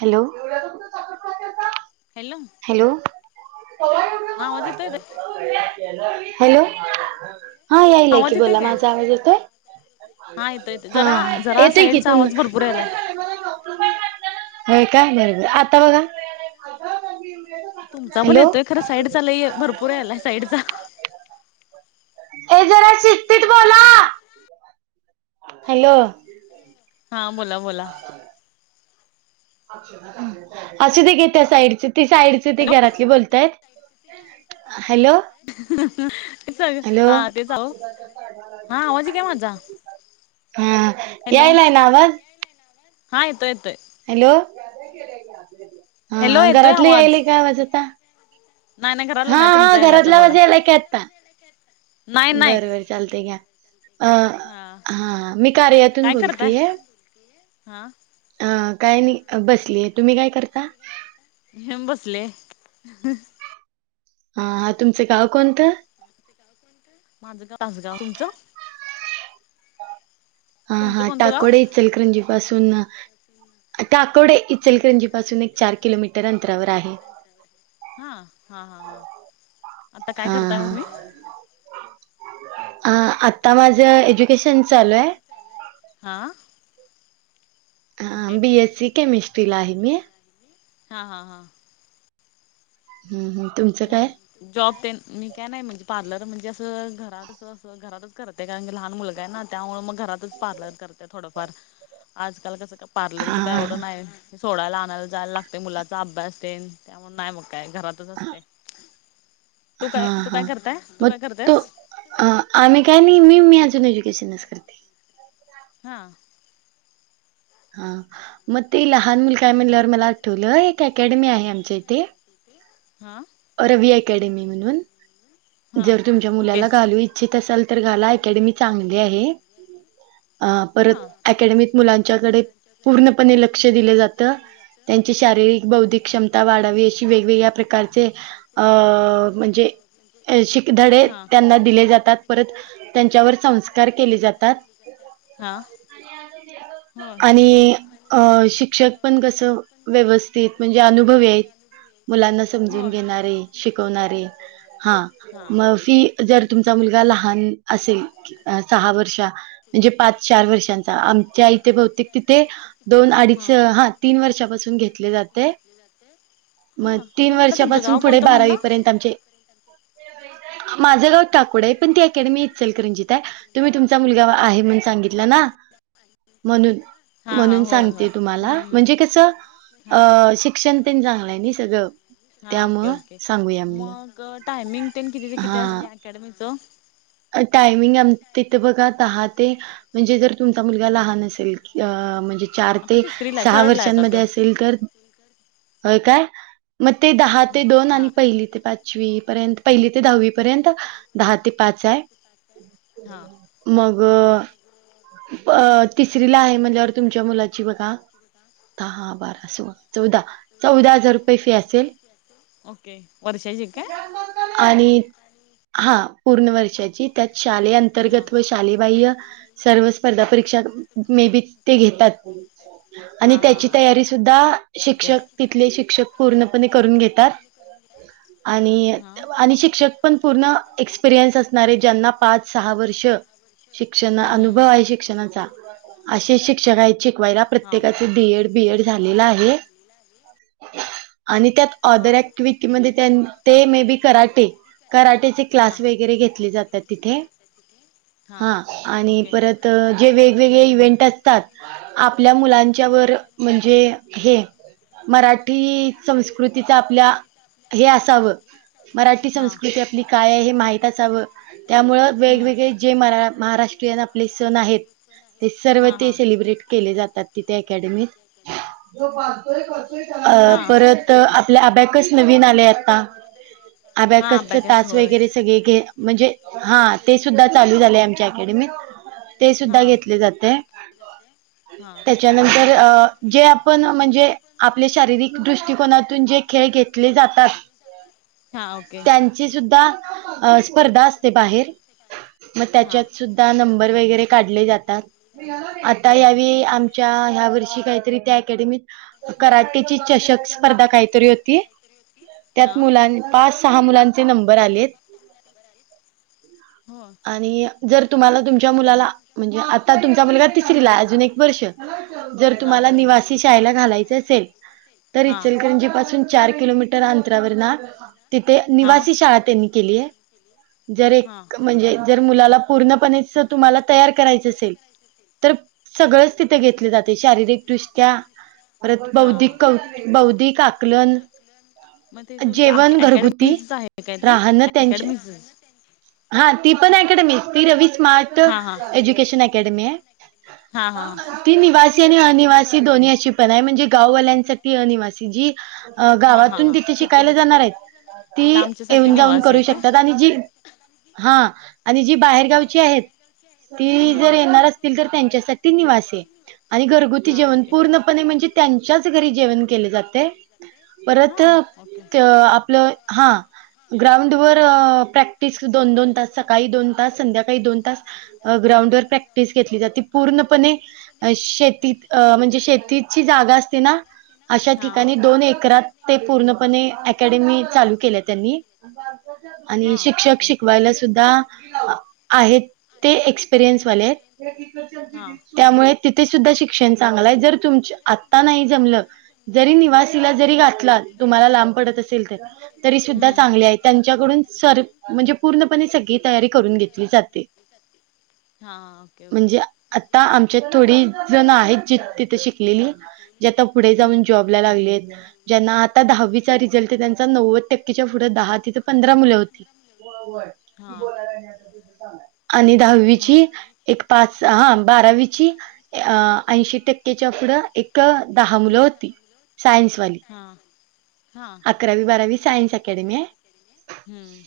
Hello. Hello. Hello हा आवाज येतोय काय [unintelligible] हॅलो हा यायलाय की आवाज येतोय बोला काय माझा आवाज येतोय? हा येतोय येतोय हा जरा हा, जरा येतो की साईडचा तुम. आवाज भरपूर यायलाय [unintelligible] होय काय बरं बरं आत्ता बघा. तुमचा पण हॅलो येतोय खरं साईडचा लय भरपूर यायलाय साईडचा. ऐ जरा शिस्तीत बोला. हॅलो. हा बोला बोला [inaudible] असू दे घे त्या साईडचे ते साईटचे ते हॅलो घरातली बोलतायेत. हॅलो. सग हॅलो. हा तेच आहो हा आवाज येतोय काय माझा हां... हॅलो यायलाय ना आवाज. हा. येतोय येतोय. हॅलो, हॅलो हा येतोय घरातलं आवाज यायलय का आवाज आता. नाही नाही घराला हा नाही हा.. तुमचा यायला आता घरातला बोला आवाज यायलाय की आता. नाही नाही. चालते घ्या, अं.. हा हा मी कार्यातून बोलतेय. हां. अं.. काय नाही बसलीये, तुम्ही काय करता. हम्म. बसले. हा हां. तुमचं गाव कोणतं. माझगाव, माझगाव तुमचं. हा तुमचं हां. कोणतं गाव टाकोडे चलकरंजी पासून, टाकवडे इचलकरंजी पासून एक, चार किलोमीटर अंतरावर आहे. हा हा हा हा. आता काय हा करताय मग तुम्ही हां. आ.. आता माझं एज्युकेशन चालू ये. हां. हां.. बीएससी केमिस्ट्री ला आहे मी. हा हा हा. हम् हम्. मग जॉब ते मी काय नाही म्हणजे, पार्लर म्हणजे असं घरात अस घरातच करते. [unintelligible] की लहान मुलगा आहे ना, त्यामुळे मग घरातच पार्लर करत्या थोडंफार. आजकाल कसं हा पार्लरच काय, हा एवढं हा नाही. सोडायला आणायला जायला लागते, मुलाचा अभ्यास तेन त्यामुळे नाही मग काय घरातच असते. तू काय हां, तू काय करताय, तू काय करतेस. अं.. आम्ही काय नाही मी, मी अजून एज्युकेशनच करते. हा. हां मग ते लहान मुल काय म्हणल्यावर, मला आठवलं एक अकॅडमी आहे आमच्या इथे. हां. रवी अकॅडेमी म्हणून, हा जर तुमच्या ओके मुलाला घालूच इ ठीक असाल तर, अकॅडमी चांगली आहे. अ.. हा. परत अकॅडमीत, मुलांच्या कडे पूर्णपणे लक्ष दिलं जातं. त्यांची शारीरिक बौद्धिक, क्षमता वाढावी अशी वेगवेगळ्या प्रकार. अ.. म्हणजे शिकधडे हा. त्यांना, दिले जातात परत. तेच्यावर संस्कार केले जातात. हा होय आणि अं.. शिक्षक पण कसं व्यवस्थित म्हणजे अनुभवी आहेत. मुलांना स जून घेणारे, शिकवणारे हा. मग फी जर तुमचा मुलगा लहान असेल सहा वर्षा. म्हणजे पाच चार वर्षांचा, आमच्या इथे बहुतेक तिथे. दोन अडीच हा तीन, वर्षापासून घेतले जाते मग. हा कुठं तीन वर्षापासून, पुढे बारावीपर्यंत. माझं गाव टाकोडे आहे पण, ती अकॅडमी इचलकरंजीत आहे. तुम्ही तुमचा मुलगा आहे, म्हणून सांगितलं ना म्हणून. हा हा म्हणून होय होय. सांगते त्यांनी तुम्हाला, म्हणजे कस अं.. शिक क्षण तेन चांगल, हाय णी सगळं. हा ओके त्यामुळं ओके सांगूया म्हणलं मग टायमिंग त्यांनी, किती ते किती असतं म्हणजे हा अकॅडमीचं. टायमिंग आ.. तिथे दहा ते, म्हणजे, जर तुमचा मुलगा लहान असेल अ म्हणजे चार आता ते तिसरीला आहे सहा थर्ड ला आहे वर्षांन, आता मध्ये त्यो. असेल तर. होय काय? मग, ते दहा ते दोन आणि हा. पहिली ते पाच पाचवी पर्यंत पहिली ते दहावी पर्यंत दहा ते पाच आहे. हा मग, अ तिसरी ला आहे म्हणल्यावर तुमच्या मुलाची म्हणजे, बघा दहा, बारा, सोळा, चौदा चौदा हजार रुपये फी असेल. ओके वर्षाची काय? आणि हा पूर्ण वर्षाची. त्यात शालेय अंतर्गत व शाले बाह्य सर्व स्पर्धा परीक्षा मे बी ते घेतात. आणि हा त्याची हा तयारी सुद्धा शिक्षक ति इथले शिक्षक पूर्णपणे करून घेतात आणि हा आणि शिक्षक पण पूर्ण एक्सपिरियन्स असणारे, ज्यांना पाच सहा वर्ष शिक्षण हम्म अनुभव हम्म. आहे. शिक्षणाचा असे शिक्षक आहेत, शिकवायला हा ओके. प्रत्येकाच, बीएड बीएड झाले आहे आणि त्यात. ऑदर हा ऍक्टिव्हिटी मध्ये ते मे बी कराटे, कराटेचे क्लास वगैरे घेत जातांत तिथे हा आणि परत, तर जे वेगवेगळे इव्हेंट असतात, आपल्या मुलांच्यावर म्हणजे हे, मराठी संस्कृतीच आपल्या हे असावं मराठी हा संस्कृती आपली, काय आहे हे माहित असावं. त्यामुळ वेगवेगळे जे महा, महाराष्ट्रीयन आपले सण आहेत, ते सर्व हा ते हा. सेलिब्रेट केले जातात तिथे अकॅडमीत. अ हा परत, आपल्या अबॅकस नवीन आले आता. हा अबॅकस च तास होय. वगैरे सगळे घे म्हणजे, हा, ते सुद्धा चालू झाले आमच्या अकॅडमीत ते हा सुद्धा घेतले जाते. हा त्याच्यानंतर ओके. अ जे पण म्हणजे आपले, शारीरिक दृष्टकोनातून जे खेळ घेतले जातात. हां, ओके. ती सुद्धा स्पर्धा असते बाहेर, मग हा त्याचा सुद्धा. नंबर वगैरे काढले जातात आता, यावेळी आमच्या ह्या वर्षी काहीतरी त्या अकॅडमीत कराटेची चषक स्पर्धा काहीतरी होती. हा त्यात मुलां पाच सहा, मुलांचे नंबर आलेत. होय आणि, जर तुम्हाला तुमच्या मुलाला म्हणजे, आता तुमचा मुलगा तिसरी ला अजून एक वर्ष जर हा तुम्हाला ओके. निवासी शाळेला घालायच असेल, तर घाला हा इचलकरंजीपासून. चार किलोमीटर अंतरावर ना तिथे हा. निवासी शाळा त्यांनी केली आहे. जर हा हा एक म्हणजे जर मुलाला पूर्णपणे तुम्हाला तयार करायचं असेल तर सगळंच तिथे घेतले जाते, शारीरिक दृष्ट्या परत हा बौद्धिक, बौद्धिक आकलन मग ते तुमच्या जेवण घरगुती, अकॅडमीच आहे काय ते? राहणं त्यांचे. अकॅडमीचच हा, ती पण अकॅडमीच ती रवी स्मार्ट हा हा एज्युकेशन अकॅडमी आहे. हा हा [unintelligible] ती निवासी आणि अनिवासी दोन्ही अशी पण आहे म्हणजे गाववाल्यांसाठी अनिवासी जी हा हा गावातून हा तिथे शिकायला तिथून जाणार आहेत ती आणि लांबच्यासाठी येऊन जाऊन निवासी करू आहे शक काय? हं आणि जी हा बाहेरगावची आहेत आहेत ती, जर हम्म. येणार असतील. असेल तर त्यांच्यासाठी निवास आणि घरगुती हा जेवण ओके. पूर्ण म्हणजे त्यांच्याच घरी जेवण केले जातंय पण परत, हा ओके आपलं हा ग्राउंडवर प्रॅक्टिस दोन दोन तास, सकाळी दोन तास संध्याकाळी दोन तास. अं.. ग्राउंड वर प्रॅक्टिस घेतली जाते पूर्णपणे. अं.. शेतीत अ म्हणजे शेतीची जागा असते ना. अशा हा ठिकाणी दोन एकरात ते, पूर्णपणे अकॅडमी चालू केल्या त्यांनी. आणि हा शिक्षक ओके. शिकवायला सुद्धा आहेत ते, एक्सपिरियन्सवाले आहेत. हा त्यामुळे तिथे सुद्धा शिक्षण चांगलंय जर, तुमच आता नाही जमलं. जरी निवासीला जरी घातला, तुम्हाला लांब पडत असेल, तर तरी सुद्धा हम्म चांगले आहेत. त्यांच्याकडून सर म्हणजे, पूर्णपणे सगळी तयारी करून घेतली जाते. हां ओके म्हणजे ओके. आता आमच्यात थोडी जण आहेत जी, तिथे शिकलेली जे आता पुढे हम्म. जाऊन जॉब. त ज्यांना आता, दहावीचा रिझल्ट आहे त्यांचा नव्वद टक्केच्या पुढं दहा. तिथं पंधरा मुलं होती. हा आणि हा. दहावीची, एक पाच हा, बारावीची ऐंशी टक्केच्या पुढं एक. दहा मुलं हम्म होती, सायन्सवाली. हा हा अकरावी, ओके. बारावी सायन्स अकॅडमी आहे. हम्म.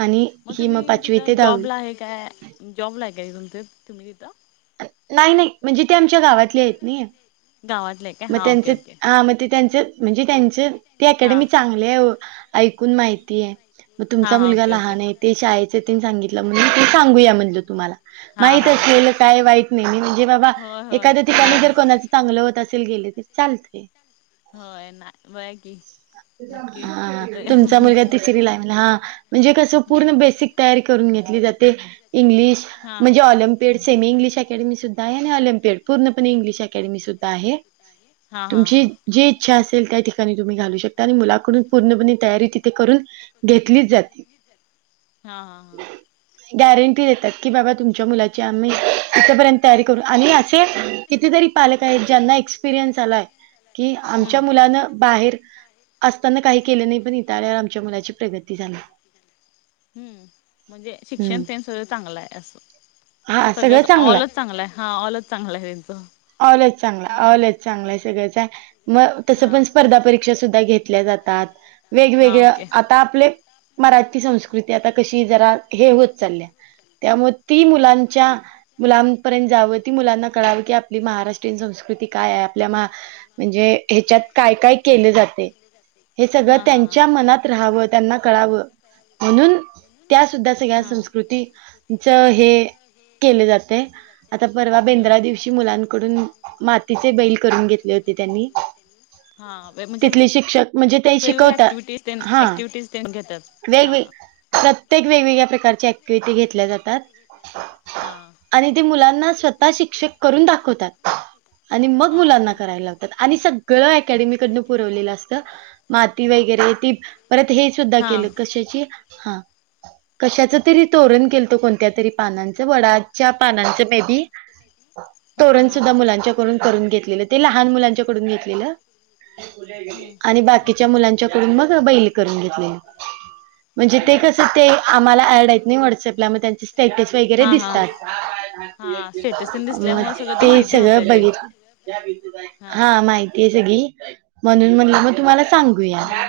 आणि मग ही तुम्ही पाचवी तिथ ते दहावी. जॉबला आहे. काय जॉब ला आहे, काय तुम्ही तिथं. नाही नाही म्हणजे ते, आमच्या गावातले आहेत नी. गावातलं आहे काय मग हा त्यांचे ओके हा, ओके मग ते त्यांच. म्हणजे, हा त्यांचे ती हा अकॅडमी चांगली आहे ऐकून माहिती आहे. मग तुमचा हा मुलगा ओके ओके लहान आहे ते, शाळेचे ते सांगितलं म्हणून ते सांगूया म्हणलं तुम्हाला. हा माहित हा हां.. असलेलं काय वाईट नाही, नाही म्हणजे बाबा एखाद्या ठिकाणी नाही ना. जर कोणाचं चांगलं होत असेल गेले तर चालतय. होय ना, बघा की. नक्की हां.. तिथं तुमचा हम्म. मुलगा ति तिसरीला हां.. म्हणजे कसं पूर्ण बेसिक तयारी करून घेतली जाते इंग्लिश. हा म्हणजे olympiad semi English academy सुद्धा आहे, आणि ऑलम्पेड पूणपणे इंग्लिश अकॅडमी सुद्धा आहे. हा हा हा तुमची हा जी इच्छा असेल त्या, ठिकाणी तुम्ही घालू शकता. तिथं आणि मुलाकडून, पूर्णपणे तयारी तिथे करून घेतलीच जाते. हा हा हां. गॅरंटी देतात की बाबा तुमच्या मुलाची आम्ही, इथपर्यंत तयारी करू आणि असे. कितीतरी पालक आहेत, ज्यांना एक्सपिरियन्स आलाय की आमच्या हम्म मुलान बाहेर असताना काही केले नाही पण, इथं आल्यावर आमच्या मुलाची प्रगती झाल्या. हम्म. म्हणजे शिक्षण हम्म तेन चांगलं आहे असं. सगळं ऑलच चांगलं आहे हा ऑलच चांगला आहे त्यांचं चांगलय सगळं आहे मग तसं हा पण, स्पर्धा परीक्षा सुद्धा घेतल्या जातात. हा वेगवेगळ ओके आता आपले, मराठी संस्कृती आता कशी जरा हे होतं चालल्या. त्यामुळे ती मुलांच्या, मुलांपर्यंत जावं ती मुलांना कळावी की, आपली महाराष्ट्रीयन संस्कृती काय आहे. आपल्या, म्हणजे हेच्यात काय काय केलं जात. ते हे सगळं हा हा त्यांच्या, मनात राहावं त्यांना कळावं हा म्हणून. त्या सुद्धा, सगळ्या हा संस्कृतीच हे केले जातंय. आता परवा हम्म बेंद्रा, दिवशी मुलांकडून मातीचे बैल करून घेतले होते त्यांनी. हा वे- म्हणजे तिथले शिक्षक म्हणजे ते, वेगवेगळ्या शिकवतात ऍक्टिव्हिटीज ते हा ऍक्टिव्हिटीज ते घेतात हा वेगवेग प्रत्येक वेगवेगळ्या प्रकारची ऍक्टिव्हटी घेतल्या जातात. हां. आणि ते मुलांना स्वतः शिक्षक करून दाखवतात. आणि मग हा ओके मुलांना करायला लावतात आणि सगळं अकॅमीकडन पुरवलेलं असत माती वगैरे ती परत हे सुद्धा हा केलं कशाची हा. कशाच, तरी तोरण केलतं कोणत्या तरी पानांचं वडाच्या पानांचं मे बी. हा तोरण हा सुद्धा मुलांच्याकडून करून घेतलेलं, ते लहान मुलांच्याकडून घेतलेलं. आणि हम्म बाकीच्या ओके मुलांच्याकडून मग, बैल करून घेतलेले. म्हणजे, ते कसं ते आम्हाला अँड आहेत नाही व्हाट्सअपला स्टेटस वगैरे हा हा हा दिसतात हा स्टेटस मग, दिसल्यामुळे सगळं ते माहिती होतय सगळं ते बघितलं हा. माहितीय आहे सगळी. म्हणून म्हणलं मग, तुम्हाला सांगू या. हम्म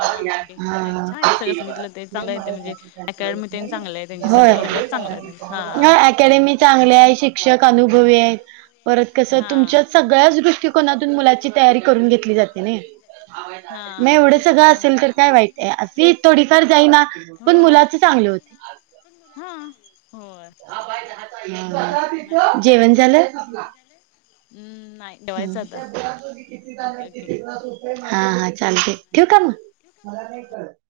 हा ओके हा. नाही हा. छान आहे सगळं सांगितलं ते चांगलं आहे ते म्हणजे अकॅडमी तेन चांगलं आहे त्यांची हो. सगळं सगळंच चांगलं आहे त्यांच [unintelligible] हा नाय अकॅडमी चांगले आहे शिक्षक अनुभवी आहेत. परत कस हा तुमच्या सगळ्याच दृष्टकोनात मुलाची तयारी करून घेतली जाते नाही, हा एवढ तेच कि सगळं त्यामुळं असेल तर काय वाईट. फी थोडीफार जाईना पण, हो मुलाच चांगले होते. हा. होय. मग काय नाही [unintelligible] चांगलं आहे जेवण सगळं झालं? हम्म. नाय. हम्म. ओके हा. हा. चालतय ठेवू का मग?